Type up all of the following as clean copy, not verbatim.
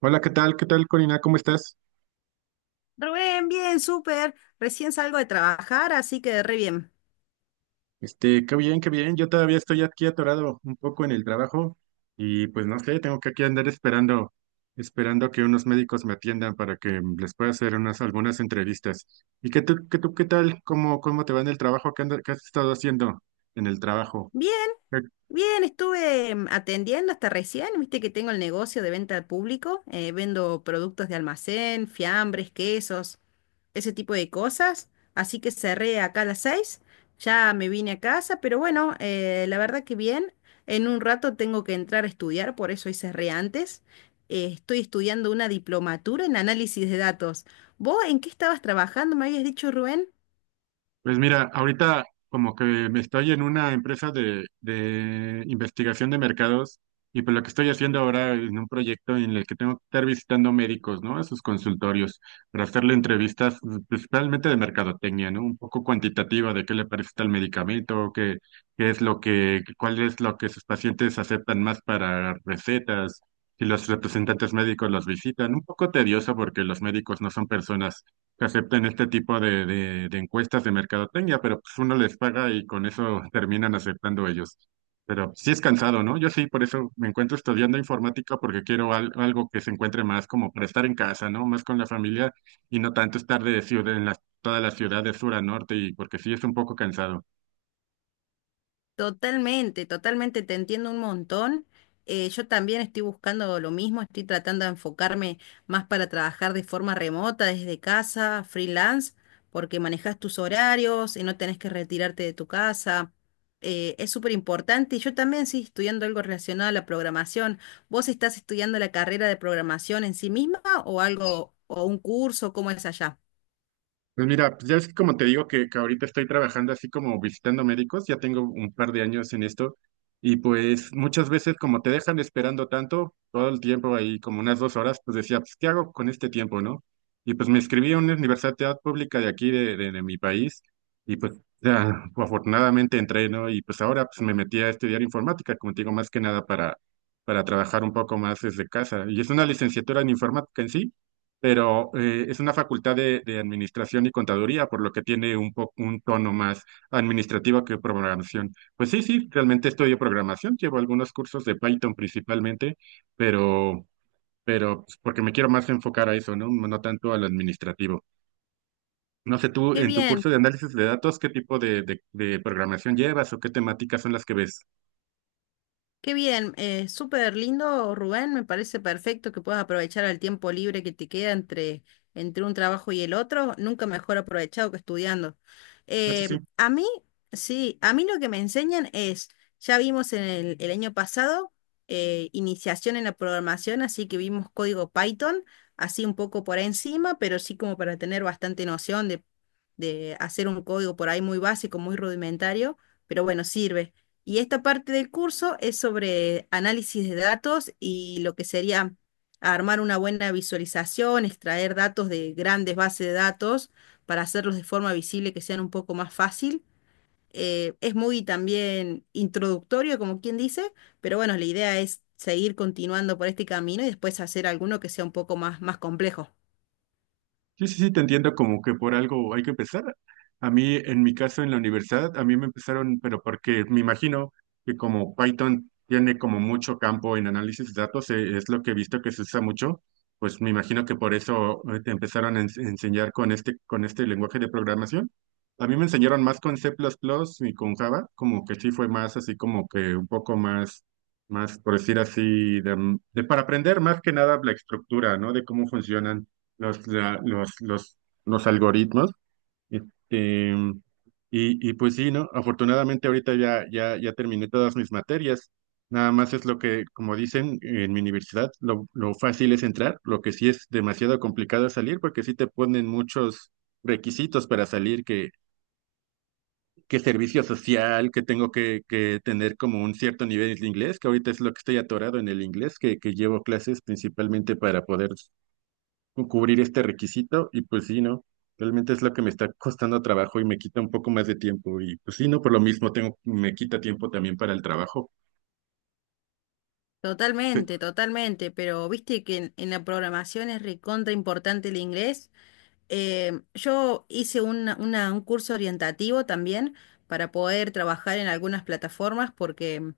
Hola, ¿qué tal? ¿Qué tal, Corina? ¿Cómo estás? Rubén, bien, súper. Recién salgo de trabajar, así que re bien. Este, qué bien, qué bien. Yo todavía estoy aquí atorado un poco en el trabajo y pues no sé, tengo que aquí andar esperando que unos médicos me atiendan para que les pueda hacer unas algunas entrevistas. ¿Y qué tal? ¿Cómo te va en el trabajo? ¿ Qué has estado haciendo en el trabajo? Bien, bien, estuve atendiendo hasta recién. Viste que tengo el negocio de venta al público. Vendo productos de almacén, fiambres, quesos, ese tipo de cosas. Así que cerré acá a las seis. Ya me vine a casa, pero bueno, la verdad que bien. En un rato tengo que entrar a estudiar, por eso hoy cerré antes. Estoy estudiando una diplomatura en análisis de datos. ¿Vos en qué estabas trabajando? Me habías dicho, Rubén. Pues mira, ahorita como que me estoy en una empresa de investigación de mercados y pues lo que estoy haciendo ahora es un proyecto en el que tengo que estar visitando médicos, ¿no? A sus consultorios para hacerle entrevistas principalmente de mercadotecnia, ¿no? Un poco cuantitativa de qué le parece tal medicamento, qué, qué es lo que, cuál es lo que sus pacientes aceptan más para recetas. Si los representantes médicos los visitan, un poco tedioso porque los médicos no son personas que acepten este tipo de encuestas de mercadotecnia, pero pues uno les paga y con eso terminan aceptando ellos. Pero sí es cansado, ¿no? Yo sí, por eso me encuentro estudiando informática porque quiero algo que se encuentre más como para estar en casa, ¿no? Más con la familia y no tanto estar de ciudad en las, toda la ciudad de sur a norte y porque sí es un poco cansado. Totalmente, totalmente, te entiendo un montón. Yo también estoy buscando lo mismo, estoy tratando de enfocarme más para trabajar de forma remota, desde casa, freelance, porque manejas tus horarios y no tenés que retirarte de tu casa. Es súper importante y yo también estoy estudiando algo relacionado a la programación. ¿Vos estás estudiando la carrera de programación en sí misma o algo, o un curso? ¿Cómo es allá? Pues mira, pues ya es que como te digo que ahorita estoy trabajando así como visitando médicos, ya tengo un par de años en esto y pues muchas veces como te dejan esperando tanto, todo el tiempo ahí como unas 2 horas, pues decía, pues ¿qué hago con este tiempo, no? Y pues me inscribí a una universidad pública de aquí, de mi país, y pues ya, afortunadamente entré, ¿no? Y pues ahora pues me metí a estudiar informática, como te digo, más que nada para trabajar un poco más desde casa. Y es una licenciatura en informática en sí pero es una facultad de administración y contaduría, por lo que tiene un tono más administrativo que programación. Pues sí, sí, realmente estudio programación, llevo algunos cursos de Python principalmente, pero, pero pues, porque me quiero más enfocar a eso, ¿no? No tanto al administrativo. No sé, tú Qué en tu curso bien, de análisis de datos, ¿qué tipo de programación llevas o qué temáticas son las que ves? qué bien, súper lindo, Rubén. Me parece perfecto que puedas aprovechar el tiempo libre que te queda entre, entre un trabajo y el otro. Nunca mejor aprovechado que estudiando. Eso sí. A mí, sí, a mí lo que me enseñan es, ya vimos en el año pasado, iniciación en la programación, así que vimos código Python, así un poco por encima, pero sí como para tener bastante noción de hacer un código por ahí muy básico, muy rudimentario, pero bueno, sirve. Y esta parte del curso es sobre análisis de datos y lo que sería armar una buena visualización, extraer datos de grandes bases de datos para hacerlos de forma visible que sean un poco más fácil. Es muy también introductorio, como quien dice, pero bueno, la idea es seguir continuando por este camino y después hacer alguno que sea un poco más, más complejo. Sí, sí, sí, te entiendo como que por algo hay que empezar. A mí, en mi caso, en la universidad, a mí me empezaron, pero porque me imagino que como Python tiene como mucho campo en análisis de datos, es lo que he visto que se usa mucho, pues me imagino que por eso te empezaron a enseñar con este lenguaje de programación. A mí me enseñaron más con C++ y con Java, como que sí fue más así como que un poco más, más por decir así, de para aprender más que nada la estructura, ¿no? De cómo funcionan los, la- los algoritmos. Este, y pues sí, ¿no? Afortunadamente ahorita ya terminé todas mis materias. Nada más es lo que, como dicen en mi universidad, lo fácil es entrar, lo que sí es demasiado complicado es salir, porque sí te ponen muchos requisitos para salir, que servicio social, que tengo que tener como un cierto nivel de inglés, que ahorita es lo que estoy atorado en el inglés, que llevo clases principalmente para poder cubrir este requisito y pues sí, ¿no? Realmente es lo que me está costando trabajo y me quita un poco más de tiempo y pues sí, ¿no? Por lo mismo tengo, me quita tiempo también para el trabajo. Totalmente, totalmente, pero viste que en la programación es recontra importante el inglés. Yo hice un curso orientativo también para poder trabajar en algunas plataformas porque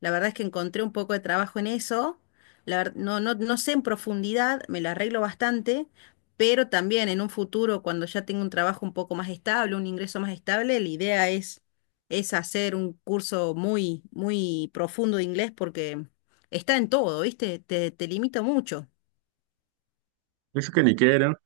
la verdad es que encontré un poco de trabajo en eso. No, no, no sé en profundidad, me la arreglo bastante, pero también en un futuro, cuando ya tenga un trabajo un poco más estable, un ingreso más estable, la idea es hacer un curso muy, muy profundo de inglés porque está en todo, ¿viste? Te limita mucho. Pienso que Niquero,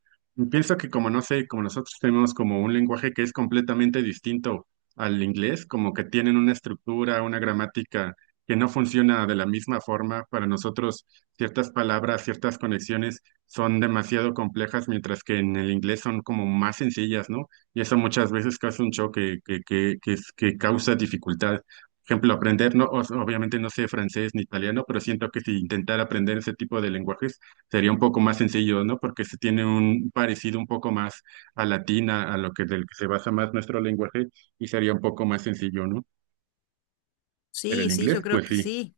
pienso que como no sé, como nosotros tenemos como un lenguaje que es completamente distinto al inglés, como que tienen una estructura, una gramática que no funciona de la misma forma, para nosotros ciertas palabras, ciertas conexiones son demasiado complejas, mientras que en el inglés son como más sencillas, ¿no? Y eso muchas veces causa un choque que causa dificultad. Por ejemplo, aprender, no, obviamente no sé francés ni italiano, pero siento que si intentara aprender ese tipo de lenguajes, sería un poco más sencillo, ¿no? Porque se tiene un parecido un poco más a latina, a lo que del que se basa más nuestro lenguaje, y sería un poco más sencillo, ¿no? Pero Sí, el sí, yo inglés, creo pues que sí. sí.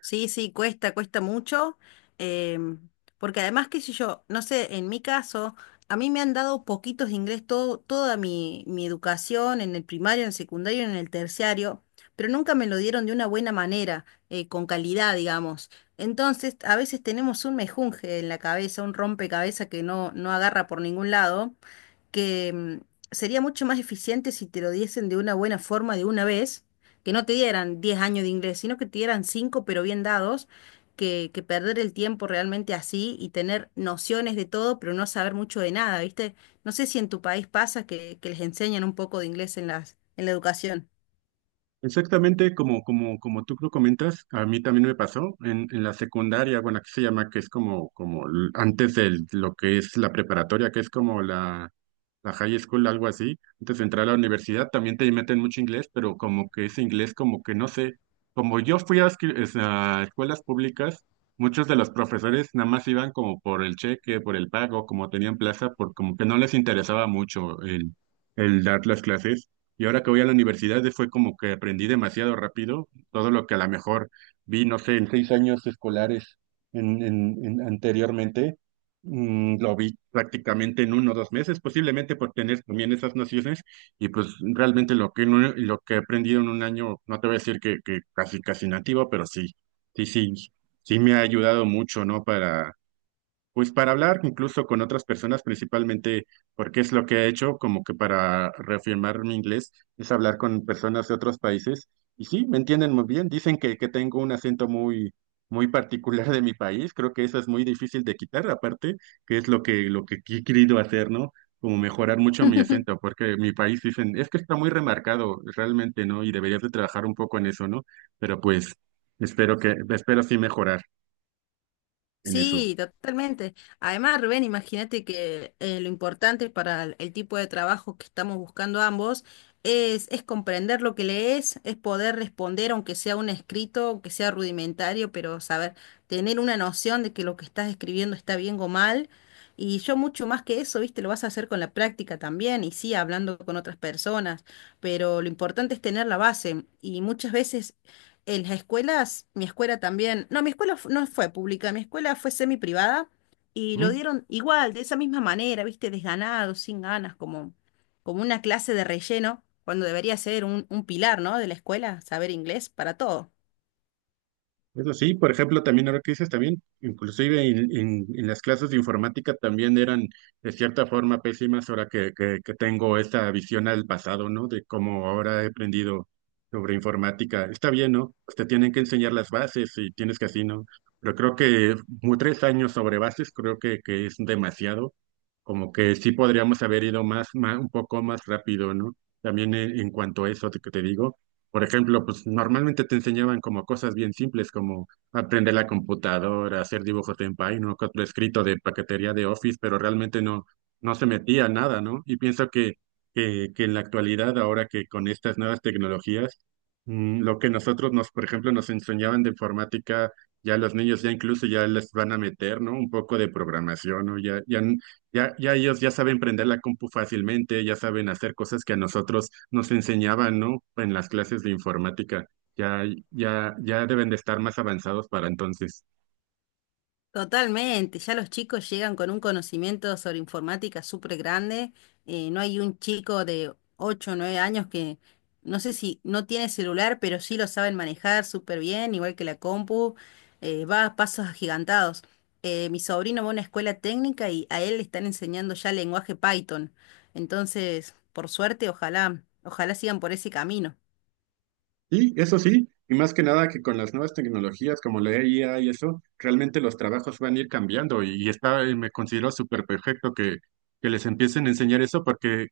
Sí, sí, cuesta, cuesta mucho, em, porque además, qué sé yo, no sé, en mi caso, a mí me han dado poquitos de inglés toda mi educación en el primario, en el secundario, en el terciario, pero nunca me lo dieron de una buena manera, con calidad, digamos. Entonces, a veces tenemos un mejunje en la cabeza, un rompecabezas que no, no agarra por ningún lado que sería mucho más eficiente si te lo diesen de una buena forma de una vez, que no te dieran 10 años de inglés, sino que te dieran 5 pero bien dados, que perder el tiempo realmente así y tener nociones de todo pero no saber mucho de nada, ¿viste? No sé si en tu país pasa que les enseñan un poco de inglés en la educación. Exactamente como tú lo comentas, a mí también me pasó en la secundaria, bueno, aquí se llama que es como, antes de lo que es la preparatoria, que es como la high school, algo así. Antes de entrar a la universidad también te meten mucho inglés, pero como que ese inglés como que no sé, como yo fui a escuelas públicas, muchos de los profesores nada más iban como por el cheque, por el pago, como tenían plaza, por como que no les interesaba mucho el dar las clases. Y ahora que voy a la universidad fue como que aprendí demasiado rápido todo lo que a lo mejor vi, no sé, en 6 años escolares en, anteriormente, lo vi prácticamente en 1 o 2 meses, posiblemente por tener también esas nociones. Y pues realmente lo que, lo que he aprendido en un año, no te voy a decir que casi, casi nativo, pero sí, sí, sí, sí me ha ayudado mucho, ¿no? Pues para hablar incluso con otras personas, principalmente porque es lo que he hecho, como que para reafirmar mi inglés, es hablar con personas de otros países. Y sí, me entienden muy bien. Dicen que tengo un acento muy, muy particular de mi país. Creo que eso es muy difícil de quitar, aparte, que es lo que he querido hacer, ¿no? Como mejorar mucho mi acento, porque mi país dicen, es que está muy remarcado realmente, ¿no? Y deberías de trabajar un poco en eso, ¿no? Pero pues espero que, espero sí mejorar en eso. Sí, totalmente. Además, Rubén, imagínate que lo importante para el tipo de trabajo que estamos buscando ambos es comprender lo que lees, es poder responder, aunque sea un escrito, aunque sea rudimentario, pero saber, tener una noción de que lo que estás escribiendo está bien o mal. Y yo mucho más que eso, viste, lo vas a hacer con la práctica también, y sí, hablando con otras personas, pero lo importante es tener la base. Y muchas veces en las escuelas, mi escuela también, no, mi escuela no fue pública, mi escuela fue semi privada y lo dieron igual, de esa misma manera, viste, desganado, sin ganas, como, como una clase de relleno, cuando debería ser un pilar, ¿no? De la escuela, saber inglés para todo. Eso sí, por ejemplo, también ahora que dices también, inclusive en, en las clases de informática también eran de cierta forma pésimas ahora que tengo esta visión al pasado, ¿no? De cómo ahora he aprendido sobre informática. Está bien, ¿no? Pues te tienen que enseñar las bases y tienes que así, ¿no? Pero creo que 3 años sobre bases creo que es demasiado como que sí podríamos haber ido más, un poco más rápido, ¿no? También en cuanto a eso que te digo, por ejemplo, pues normalmente te enseñaban como cosas bien simples como aprender la computadora, hacer dibujos en Paint, ¿no? Otro escrito de paquetería de Office, pero realmente no, no se metía nada, ¿no? Y pienso que en la actualidad, ahora que con estas nuevas tecnologías, lo que nosotros nos, por ejemplo, nos enseñaban de informática, ya los niños ya incluso ya les van a meter, ¿no? Un poco de programación, ¿no? Ya ya ellos ya saben prender la compu fácilmente, ya saben hacer cosas que a nosotros nos enseñaban, ¿no? En las clases de informática. Ya, ya deben de estar más avanzados para entonces. Totalmente, ya los chicos llegan con un conocimiento sobre informática súper grande. No hay un chico de 8, o 9 años que no sé si no tiene celular, pero sí lo saben manejar súper bien, igual que la compu. Va a pasos agigantados. Mi sobrino va a una escuela técnica y a él le están enseñando ya lenguaje Python. Entonces, por suerte, ojalá, ojalá sigan por ese camino. Y eso sí, y más que nada que con las nuevas tecnologías como la IA y eso, realmente los trabajos van a ir cambiando. Y está, y me considero súper perfecto que les empiecen a enseñar eso porque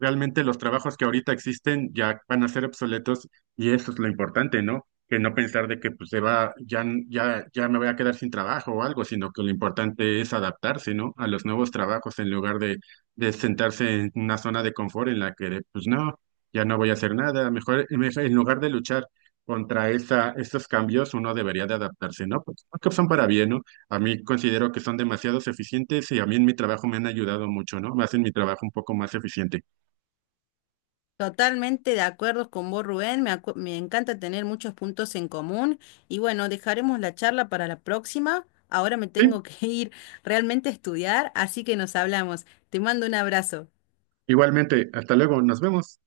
realmente los trabajos que ahorita existen ya van a ser obsoletos y eso es lo importante, ¿no? Que no pensar de que pues se va, ya me voy a quedar sin trabajo o algo, sino que lo importante es adaptarse, ¿no? A los nuevos trabajos en lugar de sentarse en una zona de confort en la que de, pues no, ya no voy a hacer nada. En lugar de luchar contra esos cambios, uno debería de adaptarse, ¿no? Pues creo que son para bien, ¿no? A mí considero que son demasiados eficientes y a mí en mi trabajo me han ayudado mucho, ¿no? Me hacen mi trabajo un poco más eficiente. Totalmente de acuerdo con vos, Rubén. Me encanta tener muchos puntos en común. Y bueno, dejaremos la charla para la próxima. Ahora me Sí, tengo que ir realmente a estudiar, así que nos hablamos. Te mando un abrazo. igualmente. Hasta luego. Nos vemos.